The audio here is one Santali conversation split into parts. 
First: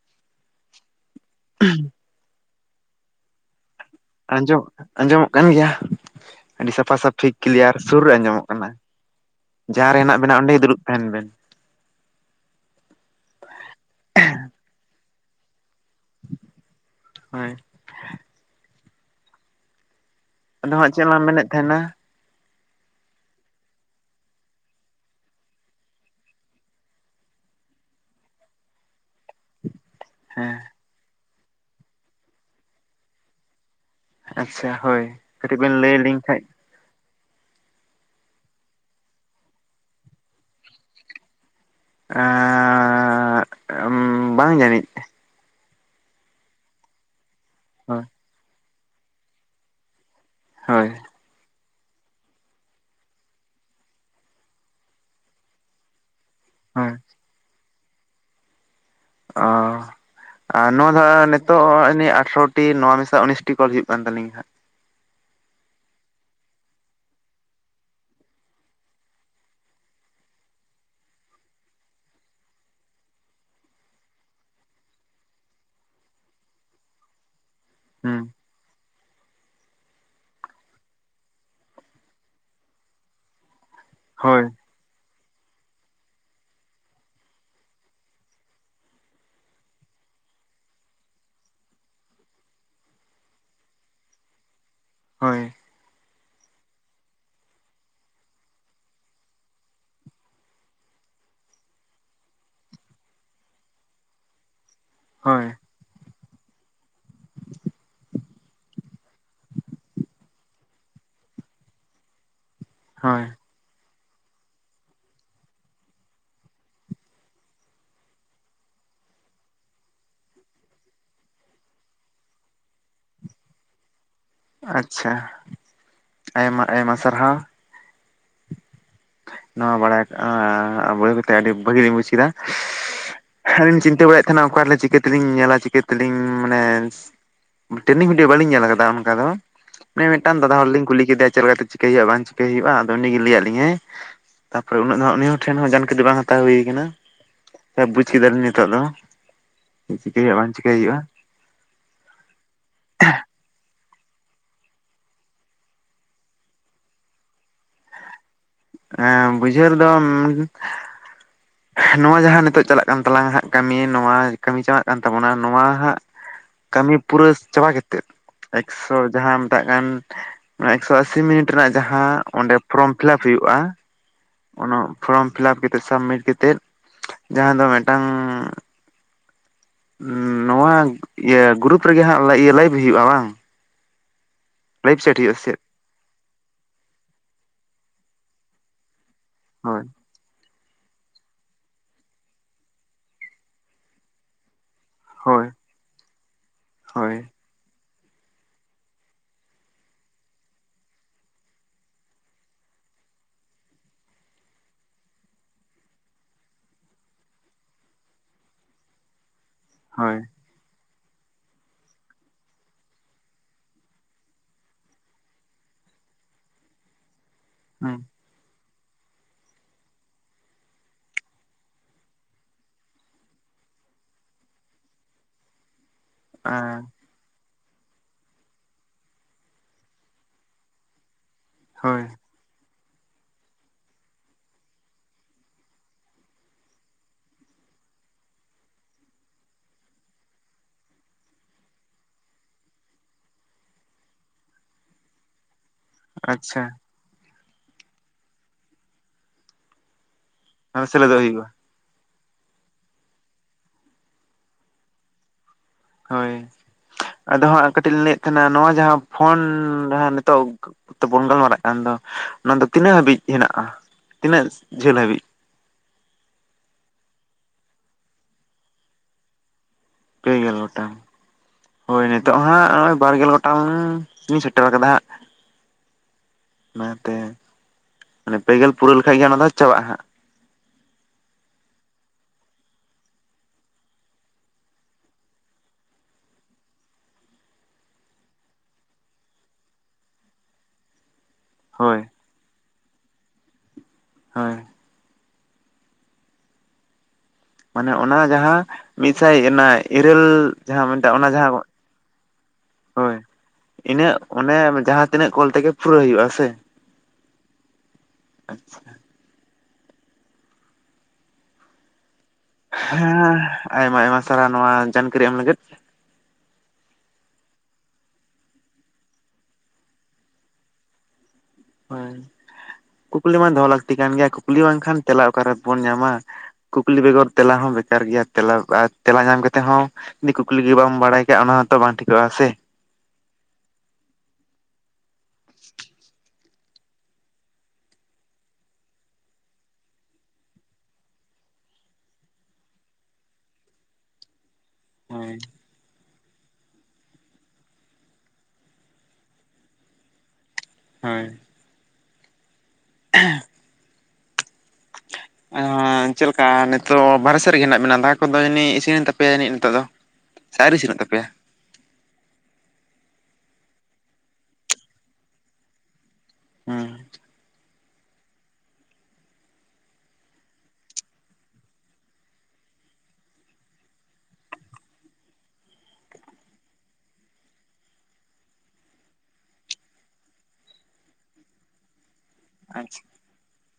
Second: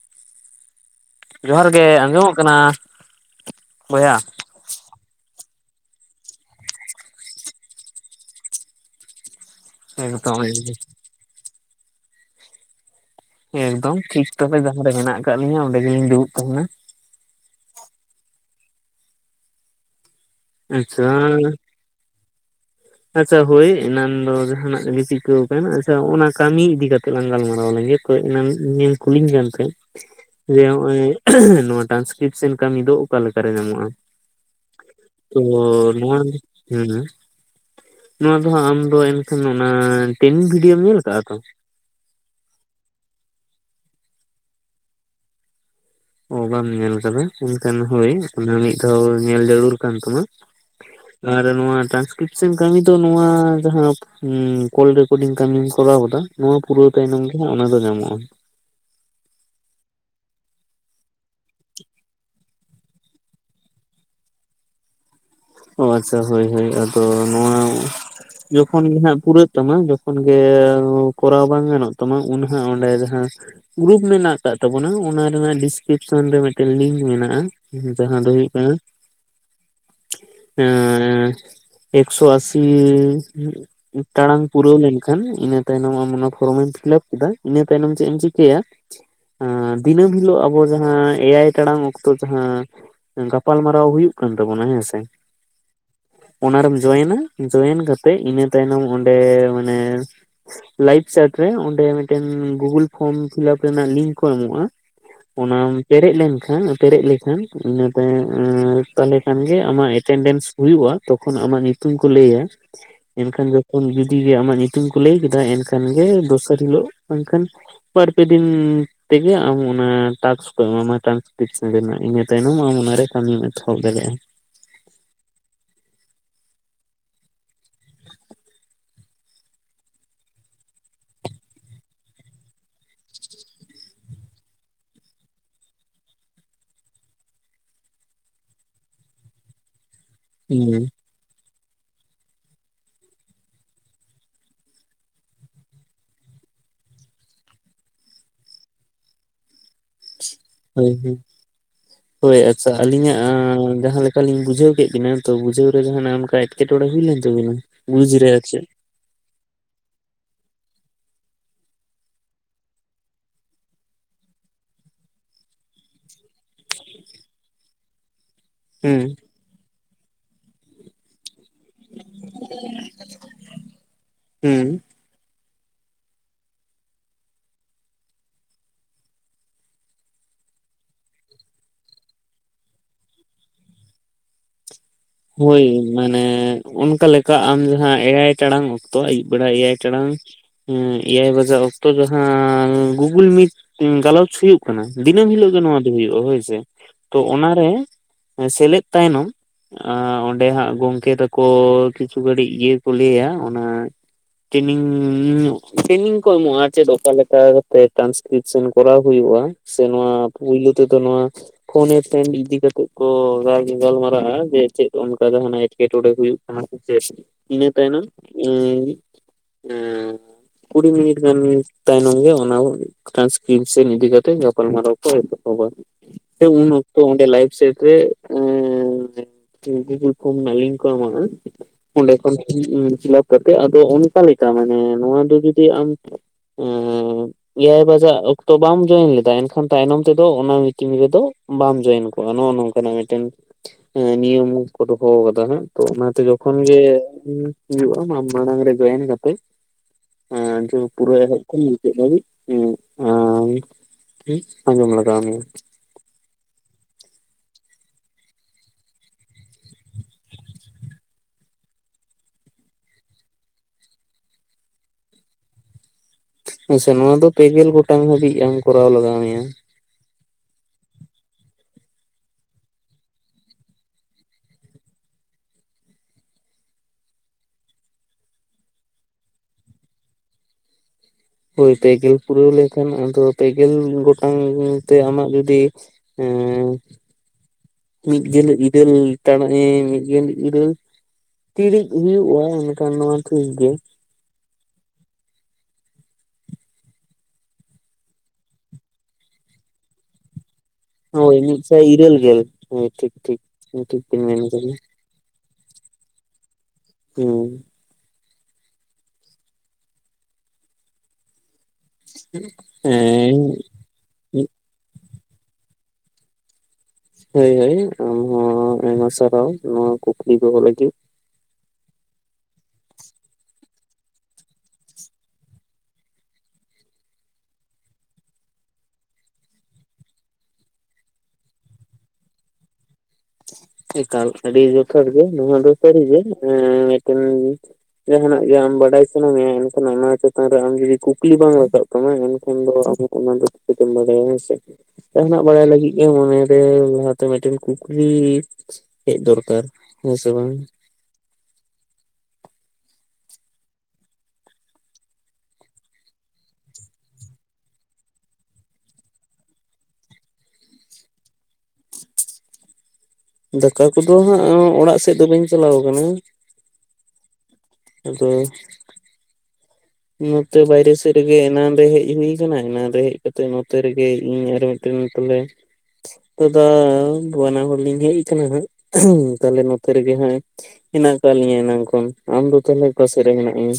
[inaudible] ᱡᱚᱦᱟᱨ ᱜᱮ ᱟᱸᱡᱚᱢᱚᱜ ᱠᱟᱱᱟ ᱵᱚᱭᱦᱟ ᱟᱸᱡᱚᱢ ᱟᱸᱡᱚᱢᱚᱜ ᱠᱟᱱ ᱜᱮᱭᱟ ᱟᱹᱰᱤ ᱥᱟᱯᱷᱟ ᱥᱟᱹᱯᱷᱤ ᱠᱞᱤᱭᱟᱨ ᱥᱩᱨ ᱨᱮ ᱟᱸᱡᱚᱢᱚᱜ ᱠᱟᱱᱟ ᱡᱟᱦᱟᱸ ᱨᱮ ᱦᱮᱱᱟᱜ ᱵᱮᱱᱟ ᱮᱠᱫᱚᱢ ᱚᱸᱰᱮ ᱜᱮ ᱫᱩᱲᱩᱵ ᱛᱟᱦᱮᱱ ᱵᱮᱱ ᱮᱠᱫᱚᱢ ᱴᱷᱤᱠ ᱛᱚᱵᱮ ᱡᱟᱦᱟᱸᱨᱮ ᱢᱮᱱᱟᱜ ᱟᱠᱟᱫ ᱞᱤᱧᱟᱹ ᱚᱸᱰᱮ ᱜᱮᱞᱤᱧ ᱫᱩᱲᱩᱵ ᱛᱟᱦᱮᱱᱟ ᱦᱳᱭ ᱟᱫᱚ ᱦᱟᱸᱜ ᱟᱪᱪᱷᱟ ᱪᱮᱫᱞᱟᱝ ᱢᱮᱱᱮᱫ ᱛᱟᱦᱮᱱᱟ ᱟᱪᱪᱷᱟ ᱦᱳᱭ ᱮᱱᱟᱱ ᱫᱚ ᱡᱟᱦᱱᱟᱜ ᱜᱮ ᱪᱤᱠᱟᱹᱣ ᱟᱠᱟᱱ ᱟᱪᱪᱷᱟ ᱚᱱᱟ ᱠᱟᱹᱢᱤ ᱤᱫᱤ ᱠᱟᱛᱮᱜ ᱞᱟᱝ ᱜᱟᱞᱢᱟᱨᱟᱣ ᱞᱮᱜᱮ ᱛᱚ ᱮᱱᱟᱱ ᱤᱧᱮᱢ ᱠᱩᱞᱤᱧ ᱠᱟᱱ ᱛᱟᱦᱮᱸᱫ ᱦᱮᱸ ᱤᱭᱟᱹ ᱦᱚᱸᱚᱭ ᱱᱚᱣᱟ ᱴᱨᱟᱱᱥᱠᱨᱤᱯᱥᱮᱱ ᱠᱟᱹᱢᱤ ᱫᱚ ᱚᱠᱟ ᱞᱮᱠᱟᱨᱮ ᱧᱟᱢᱚᱜᱼᱟ ᱟᱪᱪᱷᱟ ᱦᱳᱭ ᱳᱻ ᱠᱟᱹᱴᱤᱡ ᱵᱮᱱ ᱞᱟᱹᱭ ᱟᱹᱞᱤᱧ ᱱᱚᱣᱟᱨᱮᱫᱚ ᱠᱷᱟᱡ ᱦᱩᱸ ᱱᱚᱣᱟ ᱫᱚ ᱦᱟᱸᱜ ᱟᱢ ᱫᱚ ᱮᱱᱠᱷᱟᱱ ᱚᱱᱟ ᱴᱮᱱᱤᱝ ᱵᱷᱤᱰᱭᱳᱢ ᱧᱮᱞ ᱟᱠᱟᱟ ᱛᱚ ᱟᱸᱻ ᱩᱢᱻ ᱵᱟᱝ ᱡᱟᱹᱱᱤᱡ ᱚ ᱵᱟᱢ ᱧᱮᱞ ᱠᱟᱫᱟ ᱮᱱᱠᱷᱟᱱ ᱦᱳᱭ ᱚᱱᱟ ᱢᱤᱫ ᱫᱷᱟᱣ ᱧᱮᱞ ᱡᱟᱨᱩᱲ ᱠᱟᱱ ᱛᱟᱢᱟ ᱦᱳᱭ ᱟᱨ ᱱᱚᱣᱟ ᱴᱨᱟᱱᱥᱠᱤᱯ ᱥᱮᱱ ᱠᱟᱹᱢᱤ ᱫᱚ ᱱᱚᱣᱟ ᱡᱟᱦᱟᱸ ᱠᱚᱞ ᱨᱮᱠᱚᱨᱰᱤᱝ ᱠᱟᱹᱢᱤᱢ ᱠᱚᱨᱟᱣ ᱠᱟᱫᱟ ᱱᱚᱣᱟ ᱯᱩᱨᱟᱹᱣ ᱦᱳᱭ ᱛᱟᱭᱱᱚᱢ ᱜᱮ ᱦᱟᱸᱜ ᱚᱱᱟ ᱫᱚ ᱧᱟᱢᱚᱜᱼᱟ ᱟ ᱟᱨ ᱱᱚᱣᱟ ᱫᱚ ᱱᱮᱛᱚᱜ ᱱᱤᱭᱟᱹ ᱟᱴᱷᱨᱚᱴᱤ ᱱᱚᱣᱟ ᱢᱮᱥᱟ ᱩᱱᱤᱥᱴᱤ ᱠᱚᱞ ᱦᱩᱭᱩᱜ ᱠᱟᱱ ᱛᱟᱹᱞᱤᱧᱟ ᱦᱟᱸᱜ ᱚ ᱟᱪᱪᱷᱟ ᱦᱳᱭ ᱦᱳᱭ ᱟᱫᱚ ᱱᱚᱣᱟ ᱡᱚᱠᱷᱚᱱ ᱜᱮ ᱦᱟᱸᱜ ᱯᱩᱨᱟᱹᱜ ᱛᱟᱢᱟ ᱡᱚᱠᱷᱚᱱ ᱜᱮ ᱠᱚᱨᱟᱣ ᱵᱟᱝ ᱜᱟᱱᱚᱜ ᱛᱟᱢᱟ ᱩᱱᱦᱟᱸᱜ ᱚᱸᱰᱮ ᱡᱟᱦᱟᱸ ᱜᱨᱩᱯ ᱢᱮᱱᱟᱜ ᱠᱟᱫ ᱛᱟᱵᱚᱱᱟ ᱚᱱᱟ ᱨᱮᱱᱟᱜ ᱰᱤᱥᱠᱤᱯᱥᱚᱱ ᱨᱮ ᱢᱤᱫᱴᱮᱱ ᱞᱤᱝᱠ ᱢᱮᱱᱟᱜ-ᱟ ᱦᱩᱸ ᱦᱩᱸ ᱡᱟᱦᱟᱸ ᱫᱚ ᱦᱩᱭᱩᱜ ᱠᱟᱱᱟ ᱮᱸᱻ ᱮᱠᱥᱚ ᱟᱥᱤ ᱴᱟᱲᱟᱝ ᱦᱳᱭ ᱯᱩᱨᱟᱹᱣ ᱞᱮᱱᱠᱷᱟᱱ ᱤᱱᱟᱹ ᱛᱟᱭᱱᱚᱢ ᱟᱢ ᱚᱱᱟ ᱯᱷᱚᱨᱚᱢᱮᱢ ᱯᱷᱤᱞᱟᱯ ᱠᱮᱫᱟ ᱤᱱᱟᱹ ᱛᱟᱭᱱᱚᱢ ᱪᱮᱫ ᱮᱢ ᱪᱤᱠᱟᱹᱭᱟ ᱮᱸ ᱫᱤᱱᱟᱹᱢ ᱦᱤᱞᱳᱜ ᱟᱵᱚ ᱡᱟᱦᱟᱸ ᱮᱭᱟᱭ ᱴᱟᱲᱟᱝ ᱚᱠᱛᱚ ᱡᱟᱦᱟᱸ ᱜᱟᱯᱟᱞ ᱢᱟᱨᱟᱣ ᱦᱩᱭᱩᱜ ᱠᱟᱱ ᱛᱟᱵᱚᱱᱟ ᱦᱮᱸᱥᱮ ᱦᱳᱭ ᱚᱱᱟᱨᱮᱢ ᱡᱚᱭᱮᱱᱟ ᱡᱚᱭᱮᱱ ᱠᱟᱛᱮᱜ ᱤᱱᱟᱹ ᱛᱟᱭᱱᱚᱢ ᱚᱸᱰᱮ ᱢᱟᱱᱮ ᱞᱟᱭᱤᱯ ᱪᱟᱨᱴ ᱨᱮ ᱚᱸᱰᱮ ᱢᱤᱫᱴᱮᱱ ᱜᱩᱜᱩᱞ ᱯᱷᱚᱢ ᱯᱷᱤᱞᱟᱯ ᱨᱮᱱᱟᱜ ᱞᱤᱝᱠ ᱠᱚ ᱮᱢᱚᱜᱼᱟ ᱦᱳᱭ ᱚᱱᱟᱢ ᱯᱮᱨᱮᱡ ᱞᱮᱱᱠᱷᱟᱱ ᱯᱮᱨᱮᱡ ᱞᱮᱠᱷᱟᱱ ᱤᱱᱟᱹᱛᱟᱭᱢ ᱛᱟᱞᱦᱮ ᱠᱷᱟᱱᱜᱮ ᱟᱢᱟᱜ ᱮᱴᱮᱱᱰᱮᱱᱥ ᱦᱩᱭᱩᱜ-ᱟ ᱛᱚᱠᱷᱚᱱ ᱟᱢᱟᱜ ᱧᱩᱛᱩᱢ ᱠᱚ ᱞᱟᱹᱭᱟ ᱦᱳᱭ ᱮᱱᱠᱷᱟᱱᱜᱮ ᱡᱩᱫᱤ ᱜᱮ ᱟᱢᱟᱜ ᱧᱩᱛᱩᱢ ᱠᱚ ᱞᱟᱹᱭ ᱠᱮᱫᱟ ᱮᱱᱠᱷᱟᱱ ᱜᱮ ᱫᱚᱥᱟᱨ ᱦᱤᱞᱳᱜ ᱵᱟᱝ ᱠᱷᱟᱱ ᱵᱟᱨᱯᱮ ᱫᱤᱱ ᱛᱮᱜᱮ ᱟᱢ ᱚᱱᱟ ᱴᱟᱠᱥ ᱠᱚ ᱮᱢᱟᱢᱟ ᱴᱨᱟᱱᱥᱠᱤᱯᱥᱮᱱ ᱨᱮᱱᱟᱜ ᱤᱱᱟᱹ ᱛᱟᱭᱱᱚᱢ ᱟᱢ ᱚᱱᱟᱨᱮ ᱠᱟᱹᱢᱤᱢ ᱮᱛᱚᱦᱚᱵ ᱫᱟᱲᱮᱜ-ᱟ ᱟᱪᱪᱷᱟ ᱟᱭᱢᱟ ᱟᱭᱢᱟ ᱥᱟᱨᱦᱟᱣ ᱱᱚᱣᱟ ᱵᱟᱲᱟᱭ ᱵᱟᱹᱭᱵᱟᱹᱭ ᱛᱮ ᱟᱹᱰᱤ ᱵᱷᱟᱹᱜᱤ ᱞᱤᱧ ᱵᱩᱡᱽ ᱠᱮᱫᱟ ᱟᱹᱞᱤᱧ ᱞᱤᱧ ᱪᱤᱱᱛᱟᱹ ᱵᱟᱲᱟᱭᱮᱫ ᱛᱟᱦᱮᱱᱟ ᱚᱠᱟᱨᱮ ᱪᱤᱠᱟᱹ ᱛᱤᱞᱤᱧ ᱧᱮᱞᱟ ᱪᱤᱠᱟᱹ ᱛᱤᱞᱤᱧ ᱢᱟᱱᱮ ᱴᱨᱮᱱᱤᱝ ᱵᱷᱤᱰᱤᱭᱳ ᱵᱟᱹᱞᱤᱧ ᱧᱮᱞ ᱟᱠᱟᱫᱟ ᱚᱱᱠᱟ ᱫᱚ ᱚᱱᱮ ᱢᱤᱫ ᱴᱟᱝ ᱫᱟᱫᱟ ᱦᱚᱲᱞᱤᱧ ᱦᱩᱸ ᱠᱩᱞᱤ ᱠᱮᱫᱮᱭᱟ ᱪᱮᱫ ᱞᱮᱠᱟᱛᱮ ᱪᱤᱠᱟᱹᱭ ᱦᱩᱭᱩᱜ-ᱟ ᱵᱟᱝ ᱪᱤᱠᱟᱹᱭ ᱦᱩᱭᱩᱜ-ᱟ ᱟᱫᱚ ᱩᱱᱤᱜᱤ ᱞᱟᱹᱭᱟᱜ ᱞᱤᱧᱟᱹᱭ ᱛᱟᱯᱚᱨᱮ ᱩᱱᱟᱹᱜ ᱫᱚ ᱦᱟᱸᱜ ᱩᱱᱤ ᱦᱚᱲ ᱴᱷᱮᱱ ᱦᱚᱸ ᱡᱟᱱᱠᱟᱨᱤ ᱫᱚ ᱵᱟᱝ ᱦᱟᱛᱟᱣ ᱦᱩᱭ ᱠᱟᱱᱟ ᱵᱩᱪ ᱠᱮᱫᱟᱞᱤᱧ ᱱᱤᱛᱚᱜ ᱫᱚ ᱪᱮᱜ ᱪᱤᱠᱟᱹᱭ ᱦᱩᱭᱩᱜ-ᱟ ᱵᱟᱝ ᱪᱤ ᱦᱳᱭ ᱦᱳᱭ [inaudible] ᱦᱳᱭ ᱟᱪᱪᱷᱟ ᱟᱹᱞᱤᱧᱟᱜᱻ ᱡᱟᱦᱟᱸ ᱞᱮᱠᱟᱞᱤᱧ ᱵᱩᱡᱷᱟᱹᱣ ᱠᱮᱫ ᱠᱤᱱᱟ ᱛᱚ ᱵᱩᱡᱷᱟᱹᱣ ᱨᱮ ᱚᱱᱮ ᱚᱱᱠᱟ ᱮᱴᱠ ᱠᱮᱴᱚᱲᱮ ᱦᱩᱭ ᱞᱮᱱ ᱛᱟᱵᱤᱱᱟ ᱵᱩᱡᱽ ᱨᱮ ᱟᱨᱪᱮᱫ? ᱮᱸ ᱵᱩᱡᱷᱟᱹᱣ ᱨᱮᱫᱚᱢ ᱱᱚᱣᱟ ᱡᱟᱦᱟᱸ ᱱᱤᱛᱚᱜ ᱪᱟᱞᱟᱜ ᱠᱟᱱ ᱛᱟᱞᱟᱝᱟ ᱦᱟᱸᱜ ᱠᱟᱹᱢᱤ ᱱᱚᱣᱟ ᱠᱟᱹᱢᱤ ᱪᱟᱵᱟᱜ ᱠᱟᱱ ᱛᱟᱵᱚᱱᱟ ᱱᱚᱣᱟ ᱦᱟᱸᱜ ᱠᱟᱹᱢᱤ ᱯᱩᱨᱟᱹ ᱪᱟᱵᱟ ᱜᱮᱛᱮᱫ ᱮᱠᱥᱚ ᱦᱩᱸ ᱡᱟᱦᱟᱸ ᱢᱮᱛᱟᱜ ᱠᱟᱱ ᱮᱠᱥᱚ ᱟᱥᱤ ᱢᱤᱱᱤᱴ ᱨᱮᱱᱟᱜ ᱡᱟᱦᱟᱸ ᱚᱸᱰᱮ ᱯᱷᱨᱚᱢ ᱯᱷᱤᱞᱟᱯ ᱦᱩᱭᱩᱜ-ᱟ ᱦᱩᱸ ᱚᱱᱚᱜ ᱯᱷᱚᱨᱚᱢ ᱯᱷᱤᱞᱟᱯ ᱠᱟᱛᱮᱫ ᱥᱟᱵᱽᱢᱤᱴ ᱠᱟᱛᱮᱫ ᱡᱟᱦᱟᱸ ᱫᱚ ᱢᱮᱴᱟᱝ ᱱᱚᱣᱟ ᱤᱭᱟᱹ ᱜᱩᱨᱩᱯ ᱨᱮᱜᱮ ᱦᱟᱸᱜ ᱞᱟᱭᱤᱵᱷ ᱦᱩᱭᱩᱜ-ᱟ ᱵᱟᱝ ᱞᱟᱭᱤᱵᱷ ᱥᱮᱴ ᱦᱩᱭᱩᱜᱼᱟ ᱥᱮ ᱪᱮᱫ ᱦᱳᱭ ᱢᱟᱱᱮ ᱚᱱᱠᱟ ᱞᱮᱠᱟ ᱟᱢ ᱡᱟᱦᱟᱸ ᱮᱭᱟᱭ ᱴᱟᱲᱟᱝ ᱚᱠ ᱛᱚ ᱟᱹᱭᱩᱵ ᱵᱮᱲᱟ ᱮᱭᱟᱭ ᱦᱳᱭ ᱴᱟᱲᱟᱝ ᱦᱮᱸ ᱮᱭᱟᱭ ᱵᱟᱡᱟᱜ ᱚᱠᱛᱚ ᱡᱟᱦᱟᱸ ᱜᱩᱜᱩᱞ ᱢᱤᱴ ᱜᱟᱞᱚᱪ ᱦᱩᱭᱩᱜ ᱠᱟᱱᱟ ᱫᱤᱱᱟᱹᱢ ᱦᱳᱭ ᱦᱤᱞᱳᱜ ᱜᱮ ᱱᱚᱣᱟ ᱫᱚ ᱦᱩᱭᱩᱜᱼᱟ ᱦᱳᱭᱥᱮ ᱦᱳᱭ ᱛᱚ ᱚᱱᱟᱨᱮ ᱥᱮᱞᱮᱫ ᱛᱟᱭᱱᱚᱢ ᱟᱻ ᱚᱸᱰᱮ ᱦᱟᱸᱜ ᱜᱚᱝᱠᱮ ᱛᱟᱠᱚ ᱠᱤᱪᱷᱩ ᱜᱷᱟᱹᱲᱤᱡ ᱜᱤ ᱠᱚ ᱞᱟᱹᱭᱟ ᱚᱱᱟ ᱴᱤᱱᱤᱝ ᱴᱤᱱᱤᱝ ᱠᱚ ᱮᱢᱚᱜ-ᱟ ᱪᱮᱫ ᱚᱠᱟᱞᱮᱠᱟ ᱠᱚᱛᱮ ᱴᱨᱟᱱᱥᱠᱨᱤᱯᱥᱚᱱ ᱠᱚᱨᱟᱣ ᱦᱩᱭᱩᱜ-ᱟ ᱥᱮ ᱱᱚᱣᱟ ᱦᱳᱭ ᱯᱩᱭᱞᱳ ᱛᱮᱫᱚ ᱱᱚᱣᱟ ᱯᱷᱳᱱ ᱮ ᱯᱷᱮᱱᱰ ᱤᱫᱤ ᱠᱟᱛᱮᱜ ᱠᱚ ᱜᱟᱞᱢᱟᱨᱟᱜ-ᱟ ᱡᱮ ᱪᱮᱫ ᱚᱱᱠᱟ ᱫᱚ ᱦᱟᱱᱮ ᱮᱴᱠᱮᱴᱚᱬᱮ ᱦᱩᱭᱩᱜ ᱠᱟᱱᱟ ᱥᱮ ᱪᱮ ᱤᱱᱟᱹ ᱦᱩᱸ ᱛᱟᱭᱱᱚᱢ ᱩᱦ- ᱮᱸᱻ ᱠᱩᱲᱤ ᱢᱤᱱᱤᱴ ᱜᱟᱱ ᱛᱟᱭᱱᱚᱢ ᱜᱮ ᱚᱱᱟ ᱦᱚᱸ ᱴᱨᱟᱱᱥᱠᱤᱨᱤᱯᱥᱮᱱ ᱤᱫᱤ ᱠᱟᱛᱮ ᱜᱟᱯᱟᱞ ᱢᱟᱨᱟᱣ ᱠᱚ ᱮᱛᱚᱦᱚᱵᱟ ᱩᱱ ᱟᱸ ᱚᱠᱛᱚ ᱚᱸᱰᱮ ᱞᱟᱭᱤᱯᱷ ᱥᱮᱴ ᱨᱮ ᱮᱸᱻ ᱜᱩᱜᱩᱞ ᱯᱷᱳᱢ ᱱᱟᱜ ᱞᱤᱝᱠ ᱠᱚ ᱮᱢᱟ ᱟᱜ ᱦᱳᱭ ᱚᱱᱰᱮ- ᱩᱦ ᱩᱦ ᱯᱷᱤᱞᱟᱯ ᱠᱟᱛᱮ ᱟᱫᱚ ᱚᱱᱠᱟ ᱞᱮᱠᱟ ᱢᱟᱱᱮ ᱱᱚᱣᱟ ᱫᱚ ᱡᱩᱫᱤ ᱟᱢ- [unintelligible] ᱮᱭᱟᱭ ᱵᱟᱡᱟᱜ ᱚᱠᱛᱚ ᱵᱟᱢ ᱡᱚᱭᱮᱱ ᱞᱮᱫᱟ ᱮᱱ ᱠᱷᱟᱱ ᱛᱟᱭᱱᱚᱢ ᱛᱮᱫᱚ ᱚᱱᱟ ᱢᱤᱴᱤᱝ ᱨᱮᱫᱚ- ᱵᱟᱢ ᱡᱚᱭᱮᱱ ᱠᱚᱼᱟ ᱱᱚᱜᱼᱚᱭ ᱱᱚᱝᱠᱟᱱᱟᱜ ᱢᱤᱫᱴᱮᱱ ᱮᱸ ᱱᱤᱭᱟᱢ- ᱠᱚ ᱫᱚᱦᱚ ᱟᱠᱟᱫᱟ ᱦᱟᱸᱜ ᱛᱚ ᱚᱱᱟ ᱡᱚᱠᱷᱚᱱ ᱟᱪᱪᱷᱟ ᱜᱮ- ᱦᱤᱡᱩᱜᱼᱟ ᱟᱢ ᱢᱟᱲᱟᱝ ᱨᱮ ᱡᱚᱭᱮᱱ ᱠᱟᱛᱮ ᱮᱜ ᱡᱳ ᱟᱨ ᱯᱩᱨᱟᱹ ᱥᱮᱞᱮᱫᱚᱜ ᱮᱦᱚᱵ ᱦᱩᱭᱩᱜᱼᱟ ᱠᱷᱚᱱ ᱢᱩ- ᱪᱮᱫᱷᱟᱣᱤᱜ ᱮᱸ ᱟᱢ ᱟᱡᱚᱢ ᱞᱟᱫᱟ ᱞᱤᱧ ᱦᱳᱭ ᱟᱫᱚ ᱦᱟᱜ ᱠᱟᱹᱴᱤᱡ ᱞᱟᱹᱭᱮᱫ ᱛᱟᱦᱮᱱᱟ ᱱᱚᱣᱟ ᱡᱟᱦᱟ ᱯᱷᱳᱱ ᱡᱟᱦᱟ ᱱᱤᱛᱚᱜ- ᱛᱚ ᱵᱚᱱ ᱜᱟᱞᱢᱟᱨᱟᱜ ᱠᱟᱱ ᱫᱚ ᱱᱟᱣᱟ ᱫᱚ ᱛᱤᱱᱟᱹᱜ ᱦᱟᱹᱵᱤᱡ ᱦᱮᱱᱟᱜᱼᱟ ᱛᱤᱱᱟᱹᱜ ᱡᱷᱟᱹᱞ ᱦᱟᱹᱵᱤᱡ? ᱦᱮᱥᱮ ᱱᱚᱣᱟ ᱫᱚ ᱯᱮ ᱜᱮᱞ ᱜᱚᱴᱟᱝ ᱦᱟᱵᱤᱡ ᱟᱢ ᱠᱚᱨᱟᱣ ᱞᱟᱜᱟᱣ ᱢᱮᱭᱟ ᱾ ᱯᱮ ᱜᱮᱞ ᱜᱚᱴᱟᱝ ᱦᱳᱭ ᱱᱤᱛᱚᱜ ᱦᱟᱜ ᱱᱚᱜᱼᱚᱭ ᱵᱟᱨ ᱜᱮᱞ ᱜᱚᱴᱟᱝ ᱞᱤᱧ ᱥᱮᱴᱮᱨ ᱠᱟᱫᱟ ᱦᱟᱸᱜ ᱚᱱᱟᱛᱮ ᱢᱟᱱᱮ ᱯᱮ ᱜᱮᱞ ᱯᱩᱨᱟᱹᱣ ᱞᱮᱠᱷᱟᱡ ᱜᱮ ᱚᱱᱟ ᱫᱚ ᱪᱟᱵᱟᱜᱼᱟ ᱦᱟᱜ ᱦᱳᱭ ᱯᱮ ᱜᱮᱞ ᱯᱩᱨᱟᱹᱣ ᱞᱮᱠᱷᱟᱱ ᱟᱫᱚ ᱯᱮ ᱜᱮᱞ ᱜᱚᱴᱟᱝ ᱛᱮ ᱟᱢᱟᱜ ᱡᱩᱫᱤ- ᱮᱸᱻ ᱢᱤᱫ ᱜᱮᱞ ᱤᱫᱟᱹᱞᱮ ᱛᱟᱲᱟᱜ ᱮᱸ ᱢᱤᱫ ᱜᱮᱞ ᱤᱨᱟᱹᱞ ᱴᱤᱲᱤᱡ ᱦᱳᱭ ᱩᱭᱩᱜ-ᱟ ᱮᱱᱠᱷᱟᱱ ᱱᱚᱣᱟ ᱴᱷᱤᱠ ᱜᱮ ᱦᱳᱭ ᱢᱟᱱᱮ ᱚᱱᱟ ᱡᱟᱦᱟ ᱢᱤᱫ ᱥᱟᱭ ᱮᱱᱟ ᱤᱨᱟᱹᱞ- ᱡᱟᱦᱟ ᱢᱮᱱ ᱴᱟᱜ ᱚᱱᱟ ᱦᱳᱭ ᱡᱟᱦᱟ ᱢᱤᱫᱥᱟᱭ ᱤᱨᱟᱹᱞ ᱜᱮᱞ ᱴᱷᱤᱠ ᱦᱳᱭ ᱴᱷᱤᱠ ᱴᱷᱤᱠ ᱤᱱᱟᱹᱜ ᱵᱤᱱ ᱢᱮᱱ ᱚᱱᱮ ᱠᱟᱫᱟ ᱡᱟᱦᱟ ᱛᱤᱱᱟᱹᱜ ᱠᱳᱞ ᱛᱮᱜᱮ ᱯᱩᱨᱟᱹ ᱦᱩᱭᱩᱜᱼᱟ ᱥᱮ ᱦᱩᱸ ᱟᱪᱪᱷᱟ [unintelligible] ᱦᱮᱸᱻ ᱟᱭᱢᱟ ᱟᱭᱢᱟ ᱥᱟᱨᱦᱟᱣ ᱱᱚᱣᱟ ᱡᱟᱱᱠᱟᱨᱤ ᱮᱢ ᱞᱟᱹᱜᱤᱫ ᱦᱳᱭ ᱦᱳᱭ ᱟᱢ ᱦᱚᱸ ᱟᱭᱢᱟ ᱥᱟᱨᱦᱟᱣ ᱱᱚᱣᱟ ᱠᱩᱠᱞᱤ ᱫᱚᱦᱚ ᱞᱟᱜᱤᱫ ᱦᱳᱭ ᱠᱩᱠᱞᱤ ᱢᱟ ᱫᱚᱦᱚ ᱞᱟᱹᱠᱛᱤ ᱠᱟᱱ ᱜᱮᱭᱟ ᱠᱩᱠᱞᱤ ᱵᱟᱝ ᱠᱷᱟᱱ ᱛᱮᱞᱟ ᱚᱠᱟᱨᱮ ᱵᱚᱱ ᱧᱟᱢᱟ? ᱠᱩᱠᱞᱤ ᱵᱮᱜᱚᱨ ᱛᱮᱞᱟ ᱦᱚ ᱵᱮᱠᱟᱨ ᱜᱮᱭᱟ ᱛᱮᱞᱟ ᱟᱨ ᱛᱮᱞᱟ ᱧᱟᱢ ᱠᱟᱛᱮᱫ ᱦᱚᱸ ᱠᱩᱠᱞᱤ ᱜᱮ ᱵᱟᱢ ᱵᱟᱲᱟᱭ ᱠᱟᱜᱼᱟ ᱚᱱᱟ ᱦᱚᱛᱚ ᱵᱟᱝ ᱴᱷᱤᱠᱚᱜ ᱟ ᱥᱮ ᱮᱠᱟᱞ ᱟᱹᱰᱤ ᱡᱩᱛᱷᱟᱫ ᱜᱮ ᱱᱚᱣᱟ ᱫᱚ ᱥᱟᱹᱨᱤ ᱜᱮ ᱮᱸ ᱢᱤᱫᱴᱮᱱ ᱡᱟᱦᱟ ᱱᱟᱜ ᱜᱮ ᱟᱢ ᱵᱟᱰᱟᱭ ᱥᱟᱱᱟ ᱢᱮᱭᱟ ᱮᱱᱠᱷᱟᱱ ᱚᱱᱟ ᱪᱮᱛᱟᱱ ᱨᱮ ᱟᱢ ᱡᱩᱫᱤ ᱠᱩᱠᱞᱤ ᱵᱟᱢ ᱨᱟᱠᱟᱵ- [unintelligible] ᱮᱱᱠᱷᱟᱱ ᱫᱚ ᱟᱫᱚ ᱚᱱᱟ ᱫᱚ ᱪᱤᱠᱟᱹᱛᱮᱢ ᱵᱟᱲᱟᱭᱟ ᱦᱳᱭ ᱥᱮ ᱦᱳᱭ ᱡᱟᱦᱟᱱᱟᱜ ᱵᱟᱲᱟᱭ ᱞᱟᱜᱤᱫ ᱜᱮ ᱢᱚᱱᱮ ᱨᱮ ᱞᱟᱦᱟᱛᱮ ᱢᱤᱫ ᱴᱮᱱ ᱠᱩ ᱠᱞᱤ ᱦᱮᱡ ᱫᱚᱨᱠᱟᱨ ᱦᱮ ᱥᱮ ᱵᱟᱝ ᱦᱮᱸ [unintelligible] ᱚᱜ-ᱜ ᱪᱮᱫ ᱞᱮᱠᱟ ᱱᱤᱛᱚᱜ ᱵᱟᱨᱦᱮ ᱥᱮᱫ ᱨᱮᱜᱮ ᱦᱮᱱᱟᱜ ᱵᱮᱱᱟ ᱫᱟᱠᱟ ᱠᱚᱫᱚ ᱡᱟᱹᱱᱤᱡ ᱤᱥᱤ ᱱᱮᱱ ᱛᱟᱯᱮᱭᱟ ᱡᱟᱹᱱᱤᱡ ᱱᱤᱛᱚᱜ ᱫᱚ᱾ ᱥᱮ ᱟᱣᱨᱤ ᱤᱥᱤᱱᱚᱜ ᱛᱟᱯᱮᱭᱟ ᱫᱟᱠᱟ ᱠᱚᱫᱚ ᱦᱟᱜ ᱚᱜ ᱚᱲᱟᱜ ᱥᱮᱪ ᱫᱚ ᱵᱟᱹᱧ ᱪᱟᱞᱟᱣ ᱟᱠᱟᱱᱟ ᱦᱩᱸ ᱟᱫᱚ ᱱᱚᱛᱮ ᱵᱟᱭᱨᱮ ᱥᱮ ᱨᱮᱜᱮ ᱮᱱᱟᱱ ᱨᱮ ᱦᱮᱡ ᱦᱩᱭ ᱠᱟᱱᱟ ᱮᱱᱟᱱ ᱨᱮ ᱦᱮᱡ ᱠᱟᱛᱮᱜ ᱱᱚᱛᱮ ᱨᱮᱜᱮ ᱤᱧ ᱟᱨ ᱢᱤᱫᱴᱮᱱ [unintelligible] ᱫᱟᱫᱟ ᱵᱟᱱᱟ ᱦᱚᱲ ᱞᱤᱧ ᱦᱮᱡ ᱠᱟᱱᱟ ᱦᱟᱜ ᱛᱟᱦᱚᱞᱮ ᱱᱚᱛᱮ ᱨᱮᱜᱮ ᱦᱟᱜ ᱦᱮᱱᱟᱜ ᱟᱠᱟᱫ ᱞᱤᱧᱟᱹ ᱮᱱᱟᱝ ᱠᱷᱚᱱ ᱟᱢ ᱫᱚ ᱛᱟᱦᱚᱞᱮ ᱚᱠᱟ ᱥᱮᱫ ᱨᱮ ᱢᱮᱱᱟᱜ ᱢᱮᱭᱟ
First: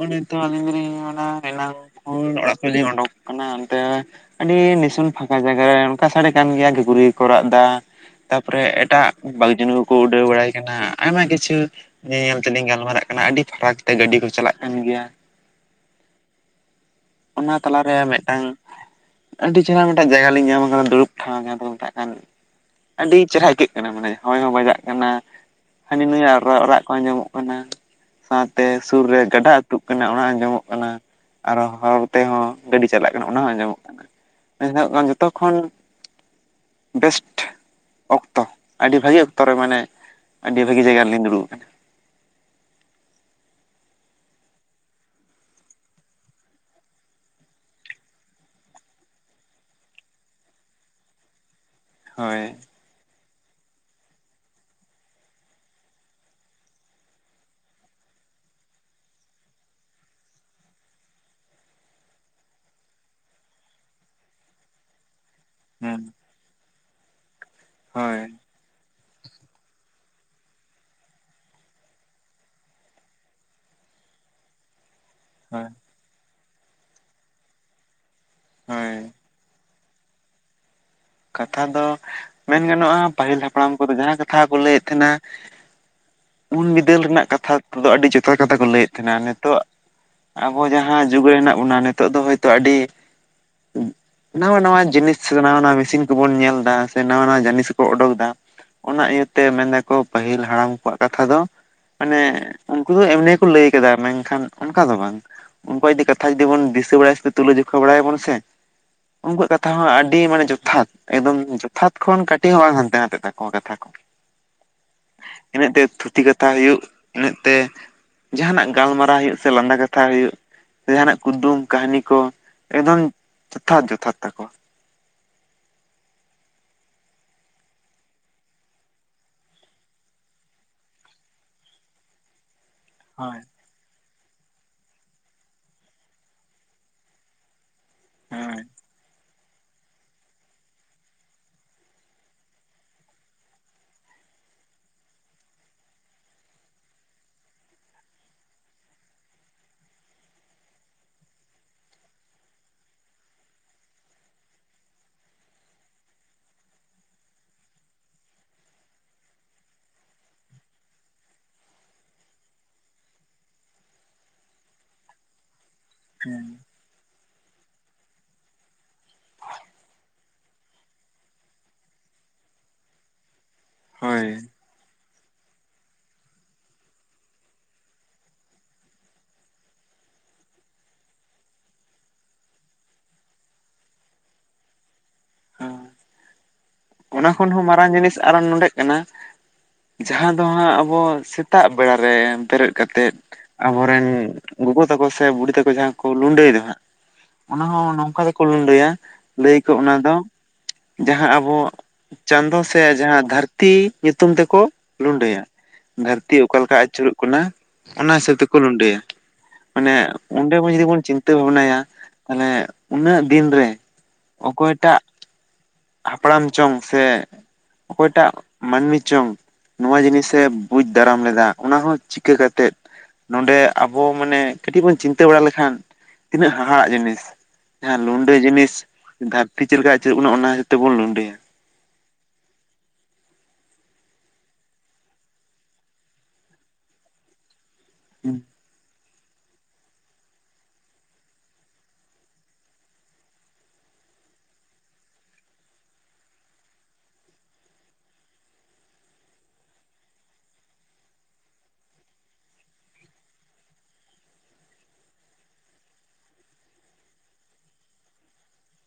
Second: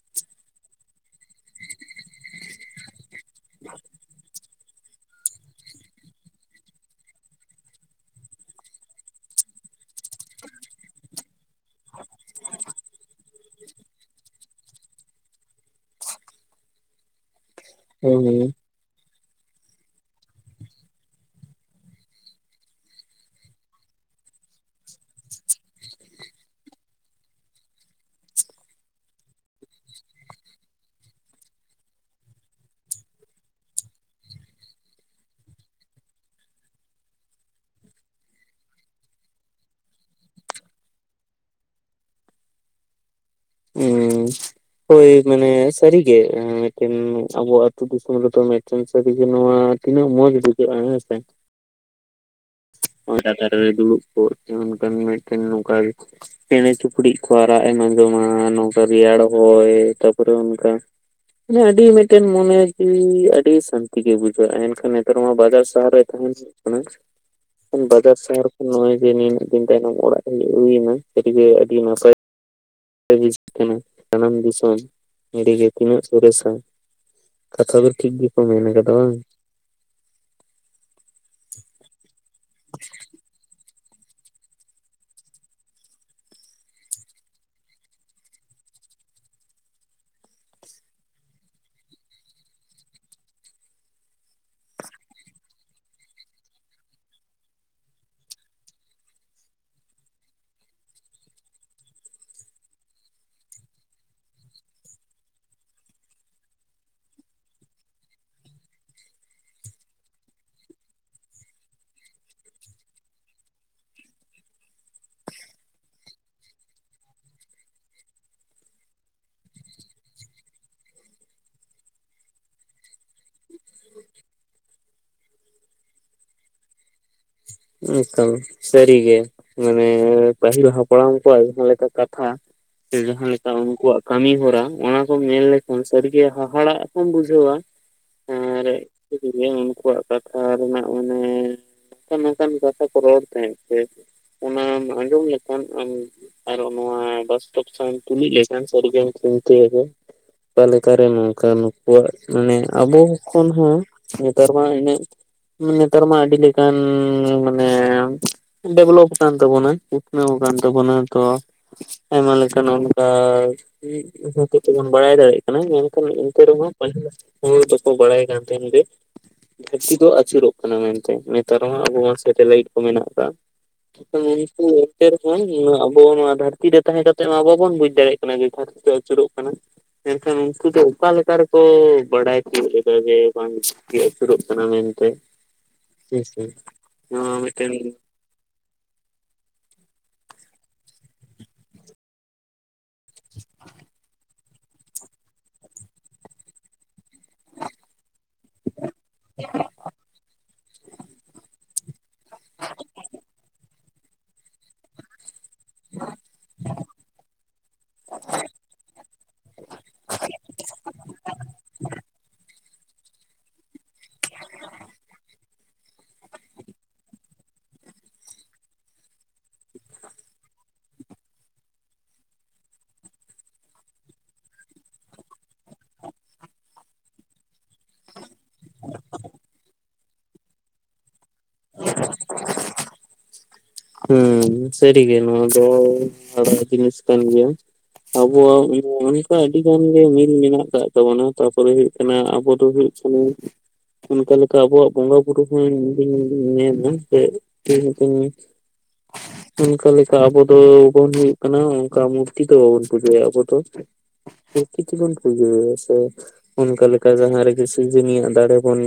ᱟᱱᱮ ᱛᱚ ᱟᱹᱞᱤᱧ ᱫᱚᱞᱤᱧ ᱮᱱᱟ ᱠᱷᱚᱱ ᱚᱲᱟᱜ ᱠᱷᱚᱱ ᱞᱤᱧ ᱚᱰᱩᱠ ᱠᱟᱱᱟ ᱚᱱᱛᱮ ᱟᱹᱰᱤ ᱱᱤᱥᱩᱱ ᱯᱷᱟᱸᱠᱟ ᱡᱟᱭᱜᱟᱨᱮ ᱚᱱᱠᱟ ᱥᱟᱰᱮ ᱠᱟᱱ ᱜᱮᱭᱟ ᱜᱷᱩᱨᱤᱡ ᱠᱚ ᱨᱟᱜ ᱮᱫᱟ ᱛᱟᱯᱚᱨᱮ ᱮᱴᱟᱜ ᱵᱟᱜᱽ ᱡᱩᱱᱩ ᱠᱚᱠᱚ ᱩᱰᱟᱹᱣ ᱵᱟᱲᱟᱭ ᱠᱟᱱᱟ ᱟᱭᱢᱟ ᱠᱤᱪᱷᱩ ᱧᱮ ᱧᱮᱞ ᱛᱮᱞᱤᱧ ᱜᱟᱞᱢᱟᱨᱟᱜ ᱠᱟᱱᱟ ᱟᱹᱰᱤ ᱯᱷᱟᱨᱟᱠ ᱛᱮ ᱜᱟᱹᱰᱤ ᱠᱚ ᱪᱟᱞᱟᱜ ᱠᱟᱱ ᱜᱮᱭᱟ᱾ ᱚᱱᱟ ᱛᱟᱞᱟᱨᱮᱭᱟᱜ ᱢᱤᱫᱴᱟᱝ ᱢᱮᱭᱟ? ᱟᱹᱰᱤ ᱪᱮᱦᱨᱟ ᱢᱤᱫᱴᱟᱝ ᱡᱟᱭᱜᱟ ᱞᱤᱧ ᱧᱟᱢ ᱟᱠᱟᱫᱟ ᱫᱩᱲᱩᱵ ᱴᱷᱟᱶ ᱡᱟᱦᱟᱸ ᱫᱚᱠᱚ ᱢᱮᱛᱟᱜ ᱠᱟᱱ ᱟᱹᱰᱤ ᱪᱮᱦᱨᱟ ᱟᱹᱭᱠᱟᱹᱜ ᱠᱟᱱᱟ ᱢᱟᱱᱮ ᱦᱚᱭ ᱦᱚᱸ ᱵᱟᱡᱟᱜ ᱠᱟᱱᱟ ᱦᱟᱹᱱᱤ ᱱᱩᱭᱟᱜ ᱨᱟᱻᱨᱟᱜ ᱠᱚ ᱟᱸᱡᱚᱢᱚᱜ ᱠᱟᱱᱟ᱾ ᱥᱟᱶᱛᱮ ᱥᱩᱨ ᱨᱮ ᱜᱟᱰᱟ ᱟᱹᱛᱩᱜ ᱠᱟᱱᱟ ᱚᱱᱟ ᱟᱸᱡᱚᱢᱚᱜ ᱠᱟᱱᱟ ᱟᱨᱦᱚᱸ ᱦᱚᱨ ᱛᱮᱦᱚᱸ ᱜᱟᱹᱰᱤ ᱪᱟᱞᱟᱜ ᱠᱟᱱᱟ ᱚᱱᱟ ᱦᱚᱸ ᱟᱸᱡᱚᱢᱚᱜ ᱠᱟᱱᱟ ᱡᱚᱛᱚ ᱠᱷᱚᱱ ᱵᱮᱥᱴ ᱚᱠᱛᱚ ᱟᱹᱰᱤ ᱵᱷᱟᱹᱜᱤ ᱚᱠᱛᱚᱨᱮ ᱢᱟᱱᱮ ᱟᱹᱰᱤ ᱵᱷᱟᱹᱜᱤ ᱡᱟᱭᱜᱟ ᱨᱮᱞᱤᱧ ᱫᱩᱲᱩᱵ ᱟᱠᱟᱱᱟ᱾ ᱤᱧ ᱦᱳᱭ ᱢᱟᱱᱮ ᱥᱟᱹᱨᱤᱜᱮ ᱢᱤᱫᱴᱤᱱ ᱟᱵᱚ ᱟᱹᱛᱩ ᱫᱤᱥᱚᱢ ᱨᱮᱫᱚ ᱥᱟᱨᱤ ᱜᱮ ᱱᱚᱣᱟ ᱛᱤᱱᱟᱹᱜ ᱢᱚᱸᱡᱽ ᱵᱩᱡᱷᱟᱹᱜᱼᱟ ᱦᱮᱸᱥᱮ ᱦᱳᱭ [unintelligible] ᱪᱮᱸᱬᱮ ᱪᱩᱯᱲᱤᱫ ᱠᱚ ᱟᱨᱟᱜ ᱮᱢ ᱟᱸᱡᱚᱢᱟ ᱱᱚᱝᱠᱟ ᱨᱮᱭᱟᱲ ᱦᱚᱭ ᱛᱟᱯᱚᱨᱮ ᱚᱱᱠᱟ ᱢᱟᱱᱮ ᱟᱹᱰᱤ ᱢᱤᱫᱴᱮᱱ ᱢᱚᱱᱮ ᱡᱤᱣᱤ ᱟᱹᱰᱤ ᱥᱟᱹᱱᱛᱤ ᱜᱮ ᱵᱩᱡᱷᱟᱹᱜᱼᱟ ᱮᱱᱠᱷᱟᱱ ᱱᱮᱛᱟᱨ ᱢᱟ ᱵᱟᱡᱟᱨ ᱥᱟᱦᱟᱨ ᱦᱮᱸ ᱛᱟᱦᱮᱱ ᱦᱩᱭᱩᱜ ᱠᱟᱱᱟ᱾ ᱵᱚᱫᱟᱨ ᱦᱳᱭ [inaudible] ᱫᱤᱱ ᱛᱟᱭᱚᱢ ᱚᱲᱟᱜ ᱦᱩᱭᱮᱱᱟ ᱡᱮ ᱟᱹᱰᱤ ᱜᱮ ᱱᱟᱯᱟᱭ [unintelligible] ᱠᱟᱱᱟ ᱡᱟᱱᱟᱢ ᱫᱤᱥᱚᱢ ᱱᱚᱸᱰᱮ ᱦᱳᱭ ᱜᱮ ᱛᱤᱱᱟᱹᱜ ᱥᱚᱨᱮᱥᱟ ᱠᱟᱛᱷᱟ ᱫᱚ ᱴᱷᱤᱠ ᱜᱮᱠᱚ ᱢᱮᱱ ᱟᱠᱟᱫᱟ ᱦᱳᱭ ᱵᱟᱝ ᱠᱟᱛᱷᱟ ᱫᱚ ᱢᱮᱱ ᱜᱟᱱᱚᱜᱼᱟ, ᱯᱟᱹᱦᱤᱞ ᱦᱟᱯᱲᱟᱢ ᱠᱚᱫᱚ ᱡᱟᱦᱟᱱ ᱠᱟᱛᱷᱟ ᱜᱮᱠᱚ ᱞᱟᱹᱭᱮᱫ ᱛᱟᱦᱮᱱᱟ ᱩᱱ ᱵᱤᱫᱟᱹᱞ ᱨᱮᱱᱟᱜ ᱠᱟᱛᱷᱟ ᱠᱚᱫᱚ ᱟᱹᱰᱤ ᱡᱚᱛᱷᱟᱛ ᱠᱟᱛᱷᱟ ᱠᱚ ᱞᱟᱹᱭᱮᱫ ᱛᱟᱦᱮᱱᱟ ᱱᱤᱛᱚᱜ ᱟᱵᱚ ᱡᱟᱦᱟᱸ ᱡᱩᱜᱽ ᱨᱮ ᱦᱮᱱᱟᱜ ᱵᱚᱱᱟ ᱱᱤᱛᱚᱜ ᱫᱚ ᱦᱚᱭᱛᱚ ᱟᱹᱰᱤ ᱱᱟᱣᱟ ᱱᱟᱣᱟ ᱡᱤᱱᱤᱥ ᱱᱟᱣᱟ ᱱᱟᱤᱥ ᱥᱤᱱ ᱠᱚᱵᱚᱱ ᱧᱮᱞ ᱮᱫᱟ ᱥᱮ ᱱᱟᱣᱟ ᱱᱟᱣᱟ ᱡᱤᱱᱤᱥ ᱠᱚ ᱚᱰᱚᱠ ᱫᱟ ᱚᱱᱟ ᱤᱭᱟᱹᱛᱮ ᱢᱮᱱᱫᱟᱠᱚ ᱯᱟᱹᱦᱤᱞ ᱦᱟᱲᱟᱢ ᱠᱚᱣᱟᱜ ᱠᱟᱛᱷᱟ ᱫᱚ ᱢᱟᱱᱮ ᱩᱱᱠᱩ ᱫᱚ ᱮᱢᱱᱤ ᱠᱚ ᱞᱟᱹᱭ ᱟᱠᱟᱫᱟ ᱢᱮᱱᱠᱷᱟᱱ ᱚᱱᱠᱟ ᱫᱚ ᱵᱟᱝ ᱩᱱᱠᱩᱣᱟᱜ ᱡᱩᱫᱤ ᱠᱟᱛᱷᱟ ᱡᱩᱫᱤ ᱵᱚᱱ ᱫᱤᱥᱟᱹ ᱵᱟᱲᱟ ᱛᱩᱞᱟᱹᱡᱚᱠᱷᱟ ᱵᱟᱲᱟᱭᱟᱵᱚᱱ ᱥᱮ ᱩᱱᱠᱩᱣᱟᱜ ᱠᱟᱛᱷᱟ ᱦᱚᱸ ᱟᱹᱰᱤ ᱢᱟᱱᱮ ᱡᱚᱛ ᱡᱚᱛᱷᱟᱛ ᱮᱠᱫᱚᱢ ᱡᱚᱛᱷᱟᱛ ᱠᱷᱚᱱ ᱠᱟᱹᱴᱤᱡ ᱦᱚᱸ ᱵᱟᱝ ᱦᱟᱱᱛᱮ ᱱᱟᱱᱛᱮ ᱛᱟᱠᱚᱣᱟ ᱠᱟᱛᱷᱟ ᱠᱚ ᱤᱱᱟᱹᱜ ᱛᱮ ᱛᱷᱩᱛᱤ ᱠᱟᱛᱷᱟ ᱦᱩᱭᱩᱜ ᱤᱱᱟᱹᱜ ᱛᱮ ᱡᱟᱦᱟᱱᱟᱜ ᱜᱟᱞᱢᱟᱨᱟᱣ ᱦᱩᱭᱩᱜ ᱥᱮ ᱞᱟᱸᱫᱟ ᱠᱟᱛᱷᱟ ᱦᱩᱭᱩᱜ ᱡᱟᱦᱟᱱᱟᱜ ᱠᱩᱫᱩᱢ ᱠᱟᱹᱦᱱᱤ ᱠᱚ ᱮᱠᱫᱚᱢ ᱡᱚᱛᱷᱟᱛ ᱡᱚᱛᱷᱟᱛ ᱛᱟᱠᱚᱣᱟ ᱦᱮᱸ ᱛᱚ ᱥᱟᱹᱨᱤ ᱜᱮ ᱢᱟᱱᱮ ᱯᱟᱹᱦᱤᱞ ᱦᱟᱯᱲᱟᱢ ᱠᱚᱣᱟᱜ ᱡᱟᱦᱟᱸ ᱞᱮᱠᱟ ᱠᱟᱛᱷᱟ ᱥᱮ ᱡᱟᱦᱟᱸᱮ ᱦᱳᱭ ᱞᱮᱠᱟ ᱩᱱᱠᱩᱣᱟᱜ ᱠᱟᱹᱢᱤ ᱦᱚᱨᱟ ᱚᱱᱟ ᱠᱚᱢ ᱧᱮᱞ ᱞᱮᱠᱷᱟᱱ ᱥᱟᱹᱨᱜᱤᱮ ᱦᱟᱻᱦᱟᱻᱲᱟᱜ ᱠᱚᱢ ᱵᱩᱡᱷᱟᱹᱣᱟ ᱦᱳᱭ ᱟᱨ ᱮ ᱩᱱᱠᱩᱣᱟᱜ ᱠᱟᱛᱷᱟ ᱨᱮᱱᱟᱜ ᱢᱟᱱᱮ [unintelligible] ᱚᱱᱠᱟᱱ ᱠᱟᱛᱷᱟ ᱠᱚ ᱨᱚᱲ ᱛᱟᱦᱮᱸᱫ ᱥᱮ ᱚᱱᱟᱢ ᱟᱸᱡᱚᱢ ᱞᱮᱠᱷᱟᱱ ᱟᱢ ᱟᱨᱚ ᱱᱚᱣᱟ [inaudible] ᱥᱟᱶ ᱛᱩᱞᱩᱡ [inaudible] ᱚᱠᱟ ᱞᱮᱠᱟᱨᱮ ᱱᱚᱝᱠᱟ ᱱᱩᱠᱩᱣᱟᱜ ᱢᱟᱱᱮ ᱟᱵᱚ ᱠᱷᱚᱱ ᱦᱚᱸ ᱱᱮᱛᱟᱨ ᱢᱟ ᱤᱱᱜᱟ. ᱜ ᱱᱮᱛᱟᱨ ᱢᱟ ᱟᱹᱰᱤ ᱞᱮᱠᱟᱱ ᱢᱟᱱᱮ ᱰᱮᱵᱷᱞᱚᱯ ᱟᱠᱟᱱ ᱛᱟᱵᱚᱱᱟ ᱩᱛᱱᱟᱹᱣ ᱟᱠᱟᱱ ᱛᱟᱵᱚᱱᱟ ᱛᱚ ᱟᱭᱢᱟ ᱞᱮᱠᱟ ᱱᱚᱱᱠᱟ [unintelligible] ᱵᱟᱲᱟᱭ ᱫᱟᱲᱮᱜ ᱠᱟᱱᱟ, ᱢᱮᱱᱠᱷᱟᱱ ᱤᱱᱛᱮ ᱦᱮᱸ ᱨᱮᱦᱚᱸ ᱯᱟᱹᱦᱤᱞ ᱦᱚᱲ ᱫᱚᱠᱚ ᱵᱟᱲᱟᱭ ᱠᱟᱱ ᱛᱟᱦᱮᱱ ᱜᱮᱭᱟ ᱫᱷᱟᱹᱨᱛᱤ ᱫᱚ ᱟᱹᱪᱩᱨᱚᱜ ᱠᱟᱱᱟ ᱢᱮᱱᱛᱮ ᱱᱮᱛᱟᱨ ᱦᱚᱸ ᱟᱵᱚ ᱥᱮᱴᱮᱞᱟᱭᱤᱴ ᱠᱚ ᱢᱮᱱᱟᱜ ᱟᱠᱟᱫᱟ ᱦᱳᱭ [unintelligible] ᱥᱮ ᱨᱳᱠᱳᱢ ᱱᱚᱶᱟ ᱟᱵᱚ ᱱᱚᱶᱟ ᱫᱷᱟᱹᱨᱛᱤ ᱨᱮ ᱛᱟᱦᱮᱸ ᱠᱟᱛᱮ ᱢᱟ ᱵᱟᱵᱚᱱ ᱵᱩᱡᱽ ᱫᱟᱲᱮᱭᱟᱜ ᱠᱟᱱᱟ ᱡᱮ ᱫᱷᱟᱹᱨᱛᱤ ᱫᱚ ᱟᱹᱪᱩᱨᱚᱜ ᱠᱟᱱᱟ ᱮᱱᱠᱷᱟᱱ ᱩᱱᱠᱩ ᱫᱚ ᱚᱠᱟ ᱞᱮᱠᱟ ᱨᱮᱠᱚ ᱵᱟᱰᱟᱭ ᱛᱤᱜᱩᱱ ᱞᱮᱜ-ᱟ ᱡᱮ ᱵᱟᱝ ᱜᱮ ᱟᱹᱪᱩᱨᱚᱜ ᱠᱟᱱᱟ ᱢᱮᱱᱛᱮ ᱦᱮᱸᱥᱮ ᱚᱱᱟ ᱱᱚᱣᱟ ᱠᱷᱚᱱ ᱦᱚᱸ ᱢᱤᱫᱴᱮᱱ ᱢᱟᱨᱟᱝ ᱡᱤᱱᱤᱥ ᱟᱨᱚ ᱱᱚᱰᱮᱜ ᱠᱟᱱᱟ ᱡᱟᱦᱟᱸ ᱫᱚ ᱦᱟᱸᱜ ᱟᱵᱚ ᱥᱮᱛᱟᱜ ᱵᱮᱲᱟᱟᱨᱮ ᱵᱮᱨᱮᱫ ᱠᱟᱛᱮᱫ ᱟᱵᱚᱨᱮᱱ ᱜᱚᱜᱚ ᱛᱟᱠᱚ ᱥᱮ ᱵᱩᱲᱤ ᱛᱟᱠᱚ ᱡᱟᱦᱟᱸ ᱠᱚ ᱞᱩᱰᱟᱹᱭ ᱫᱚ ᱦᱟᱸᱜ ᱚᱱᱟ ᱦᱚᱸ ᱱᱚᱝᱠᱟ ᱜᱮᱠᱚ ᱞᱟᱹᱭᱟ ᱞᱟᱹᱭ ᱠᱚ ᱚᱱᱟ ᱫᱚ ᱡᱟᱦᱟᱸ ᱟᱵᱚ ᱪᱟᱸᱫᱚ ᱥᱮ ᱡᱟᱦᱟᱸ ᱫᱷᱟᱹᱨᱛᱤ ᱧᱩᱛᱩᱢ ᱛᱮᱠᱚ ᱞᱩᱸᱰᱟᱹᱭᱟ ᱫᱷᱟᱹᱨᱛᱤ ᱚᱠᱟ ᱞᱮᱠᱟ ᱟᱹᱪᱩᱨᱚᱜ ᱠᱟᱱᱟ ᱚᱱᱟ ᱦᱤᱥᱟᱹᱵ ᱛᱮᱠᱚ ᱞᱩᱸᱰᱟᱹᱭᱟ ᱢᱟᱱᱮ ᱚᱸᱰᱮ ᱵᱚᱱ ᱡᱚᱫᱤ ᱵᱚᱱ ᱪᱤᱱᱛᱟᱹ ᱵᱷᱟᱵᱱᱟᱭᱟ ᱛᱟᱦᱚᱞᱮ ᱩᱱᱟᱹᱜ ᱫᱤᱱ ᱨᱮ ᱚᱠᱚᱭ ᱴᱟᱜ ᱦᱟᱯᱲᱟᱢ ᱪᱚᱝ ᱥᱮ ᱚᱠᱚᱭᱴᱟᱜ ᱢᱟᱹᱱᱢᱤ ᱪᱚᱝ ᱱᱚᱣᱟ ᱡᱤᱱᱤᱥᱮ ᱵᱩᱡᱽ ᱫᱟᱨᱟᱢ ᱞᱮᱫᱟ ᱚᱱᱟ ᱦᱚᱸ ᱪᱤᱠᱟᱹ ᱠᱟᱛᱮᱜ ᱱᱚᱰᱮ ᱟᱵᱚ ᱢᱟᱱᱮ ᱠᱟᱹᱴᱤᱡ ᱵᱚᱱ ᱪᱤᱱᱛᱟᱹ ᱵᱟᱲᱟ ᱞᱮᱠᱷᱟᱱ ᱛᱤᱱᱟᱹᱜ ᱦᱟᱦᱟᱲᱟᱜ ᱡᱤᱱᱤᱥ ᱡᱟᱦᱟᱸ ᱞᱩᱸᱰᱟᱹ ᱡᱤᱱᱤᱥ ᱫᱷᱟᱹᱵᱛᱤ ᱪᱮᱫ ᱞᱮᱠᱟ ᱟᱹᱪᱩᱨ ᱵᱚᱱᱟ ᱚᱱᱟ ᱦᱤᱥᱟᱹᱵ ᱛᱮᱵᱚᱱ ᱞᱩᱸᱰᱟᱹᱭᱟ ᱦᱩᱸ ᱥᱟᱹᱨᱤ ᱜᱮ ᱱᱚᱣᱟ ᱫᱚ ᱦᱟᱦᱟᱲᱟᱜ ᱡᱤᱱᱤᱥ ᱠᱟᱱ ᱜᱮᱭᱟ ᱟᱵᱚᱣᱟᱜ [unintelligible] ᱟᱹᱰᱤ ᱜᱟᱱ ᱜᱮ ᱢᱤᱞ ᱢᱮᱱᱟᱜ ᱟᱠᱟᱫ ᱛᱟᱵᱚᱱᱟ ᱛᱟᱨᱯᱚᱨᱮ ᱦᱩᱭᱩᱜ ᱠᱟᱱᱟ ᱟᱵᱚ ᱫᱚ ᱦᱩᱭᱩᱜ ᱠᱟᱱᱟ ᱚᱱᱠᱟ ᱞᱮᱠᱟ ᱟᱵᱚᱣᱟᱜ ᱵᱚᱸᱜᱟ ᱵᱩᱨᱩ ᱦᱚᱸ ᱤᱧᱫᱩᱧ ᱧᱮᱞᱟ ᱥᱮ [unintelligible] [inaudible] ᱚᱱᱠᱟ ᱞᱮᱠᱟ ᱟᱵᱚ ᱫᱚᱵᱚᱱ ᱦᱩᱭᱩᱜ ᱠᱟᱱᱟ ᱚᱱᱠᱟ ᱢᱩᱨᱛᱤ ᱫᱚ ᱵᱟᱵᱚᱱ ᱯᱩᱡᱟᱹᱭᱟ ᱟᱵᱚ ᱫᱚ ᱯᱚᱨᱠᱨᱤᱛᱤ ᱵᱚᱱ ᱯᱩᱡᱟᱹᱭᱟ ᱥᱮ ᱚᱱᱠᱟ ᱞᱮᱠᱟ ᱡᱟᱦᱟᱸ ᱨᱮᱜᱮ ᱥᱤᱡᱩᱱᱤᱭᱟᱜ ᱫᱟᱲᱮ ᱵᱚᱱ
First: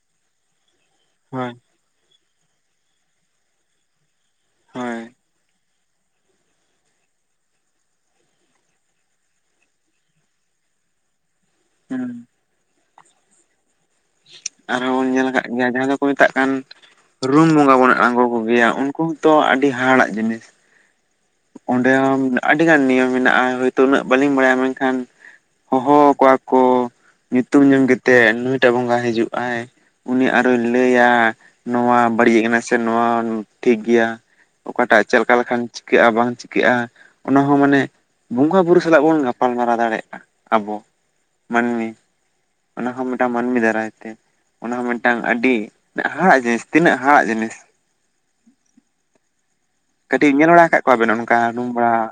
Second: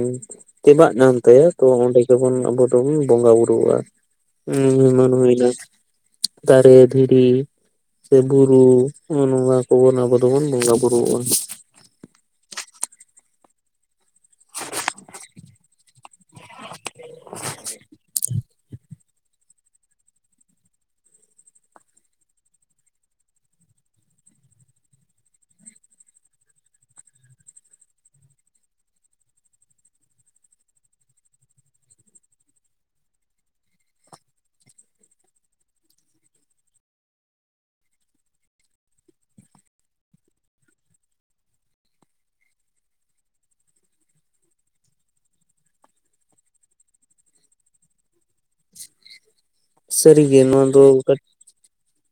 ᱛᱮᱵᱟᱜ ᱧᱚᱝ ᱛᱟ. ᱭᱟ ᱦᱳᱭ ᱛᱚ ᱚᱸᱰᱮ ᱜᱮᱵᱚᱱ ᱟᱵᱚ ᱫᱚᱵᱚᱱ ᱵᱚᱸᱜᱟ ᱵᱩᱨᱩ ᱣᱟᱜᱼᱟ ᱦ ᱦᱳᱭ ᱮᱢᱟᱱ ᱦᱩᱭ ᱮᱱᱟ ᱫᱟᱨᱮ ᱫᱷᱤᱨᱤ ᱥᱮ ᱵᱩᱨᱩ ᱱᱚᱜ ᱱᱚᱶᱟ ᱠᱚ ᱟᱵᱚ ᱫᱚᱵᱚᱱ ᱵᱚᱸᱜᱟ ᱵᱩᱨᱩ ᱣᱟᱜ-ᱟ ᱦᱮᱸ ᱟᱨᱦᱚᱸ ᱵᱚᱱ ᱧᱮᱞ ᱟᱠᱟᱫ ᱜᱮᱭᱟ ᱡᱟᱦᱟᱸᱭ ᱫᱚᱠᱚ ᱢᱮᱛᱟᱜ ᱠᱟᱱ ᱨᱩᱢ ᱵᱚᱸᱜᱟ ᱵᱚᱱ ᱟᱬᱜᱚ ᱠᱚ ᱜᱮᱭᱟ ᱩᱱ ᱩᱢ ᱦᱚᱸ ᱛᱚ ᱟᱹᱰᱤ ᱦᱟᱦᱟᱲᱟᱜ ᱡᱤᱱᱤᱥ ᱚᱸᱰᱮ ᱦᱚᱸ ᱟᱹᱰᱤ ᱜᱟᱱ ᱱᱤᱭᱚᱢ ᱢᱮᱱᱟᱜᱼᱟ ᱦᱳᱭᱛᱳ ᱩᱱᱟᱹᱜ ᱵᱟᱹᱞᱤᱧ ᱵᱟᱲᱟᱭᱟ ᱢᱮᱱᱠᱷᱟᱱ ᱦᱚᱦᱚ ᱟᱠᱚᱣᱟ ᱠᱚ ᱧᱩᱛᱩᱢ ᱧᱩᱢ ᱠᱟᱛᱮᱜ ᱱᱩᱭᱴᱟᱜ ᱵᱚᱸᱜᱟᱭ ᱦᱤᱡᱩᱜ ᱟᱭ ᱩᱱᱤ ᱟᱨᱦᱚᱸᱭ ᱞᱟᱹᱭᱟ ᱱᱚᱶᱟ ᱵᱟᱹᱲᱤᱡ ᱟᱠᱟᱱᱟ ᱥᱮ ᱱᱚᱶᱟ ᱴᱷᱤᱠ ᱜᱮᱭᱟ ᱚᱠᱟᱴᱟᱜ ᱪᱮᱫ ᱞᱮᱠᱟ ᱞᱮᱠᱷᱟᱱ ᱠᱟᱹᱜᱼᱟ ᱵᱟᱝ ᱪᱤᱠᱟᱹᱜᱼᱟ ᱚᱱᱟ ᱦᱚᱸ ᱢᱟᱱᱮ ᱵᱚᱸᱜᱟ ᱵᱳᱩᱨᱩ ᱥᱟᱞᱟᱜ ᱵᱚᱱ ᱜᱟᱯᱟᱞᱢᱟᱨᱟᱣ ᱫᱟᱲᱮᱭᱟᱜᱼᱟ ᱟᱵᱚ ᱢᱟᱹᱱᱢᱤ ᱚᱱᱟᱦᱚᱸ ᱢᱤᱫᱴᱟᱝ ᱢᱟᱹᱱᱢᱤ ᱫᱟᱨᱟᱭ ᱛᱮ ᱚᱱᱟ ᱦᱚᱸ ᱢᱤᱫᱴᱟᱝ ᱟᱹᱰᱤ ᱦᱟᱦᱟᱲᱟᱜ ᱡᱤᱱᱤᱥ ᱛᱤᱱᱟᱹᱜ ᱦᱟᱦᱟᱲᱟᱜ ᱡᱤᱱᱤᱥ ᱠᱟᱹᱴᱤᱡ ᱥᱟᱹᱨᱤᱜᱮ ᱧᱮᱞ ᱵᱟᱲᱟ ᱱᱚᱣᱟ ᱟᱠᱟᱫ ᱫᱚ ᱠᱚᱣᱟᱵᱮᱱ ᱚᱱᱠᱟ ᱨᱩᱢ ᱵᱟᱲᱟᱜ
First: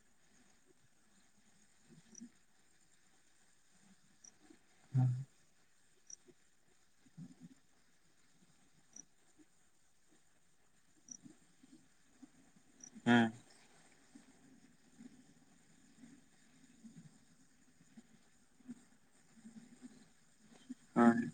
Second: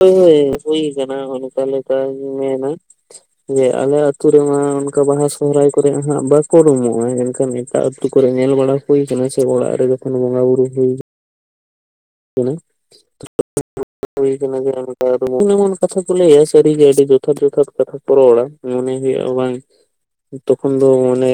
ᱦᱚᱭ ᱦᱩᱭ ᱟᱠᱟᱱᱟ ᱚᱱᱠᱟ ᱞᱮᱠᱟᱧ ᱢᱮᱱᱟ ᱡᱮ ᱟᱞᱮ ᱟ... ᱹᱛᱩ ᱨᱮᱢᱟ ᱚᱱᱠᱟ ᱵᱟᱦᱟ ᱥᱚᱦᱨᱟᱹᱭ ᱠᱚ...... ᱠᱚᱨᱮ ᱦᱟᱸᱜ ᱵᱟᱠᱚ ᱩᱰᱩᱢᱚᱜᱼᱟ ᱮᱱᱠᱷᱟᱱ ᱮᱴᱟᱜ ᱟᱹᱛᱩᱳ ᱠᱚᱨᱮ ᱧᱮᱞ ᱵᱟᱲᱟ ᱦᱩᱭ ᱟᱠᱟᱱᱟ ᱥᱮ ᱚᱲᱟᱜ ᱨᱮ ᱡᱚᱠᱷᱚᱱ ᱵᱚᱸᱜᱟ ᱵᱩᱨᱩ ᱦᱩᱭ ᱚᱱᱮ [inaudible] ᱦᱩᱭ ᱠᱟᱱᱟ ᱡᱚᱱᱮ ᱮᱢᱚᱱ ᱮᱢᱚᱱ ᱠᱟᱛᱷᱟ ᱠᱚ ᱞᱟᱹᱭᱟ ᱥᱟᱹᱨᱤᱜᱮ ᱟᱹᱰᱤ ᱡᱚᱛᱷᱟᱛ ᱡᱚᱛᱷᱟᱛ ᱠᱟᱛᱷᱟ ᱠᱚ ᱨᱚᱲᱟ ᱢᱚᱱᱮ ᱦᱩᱭᱩᱜᱼᱟ ᱵᱟᱝ [inaudible] ᱛᱚᱠᱷᱚᱱ ᱫᱚ ᱦᱮᱸ ᱢᱟᱱᱮ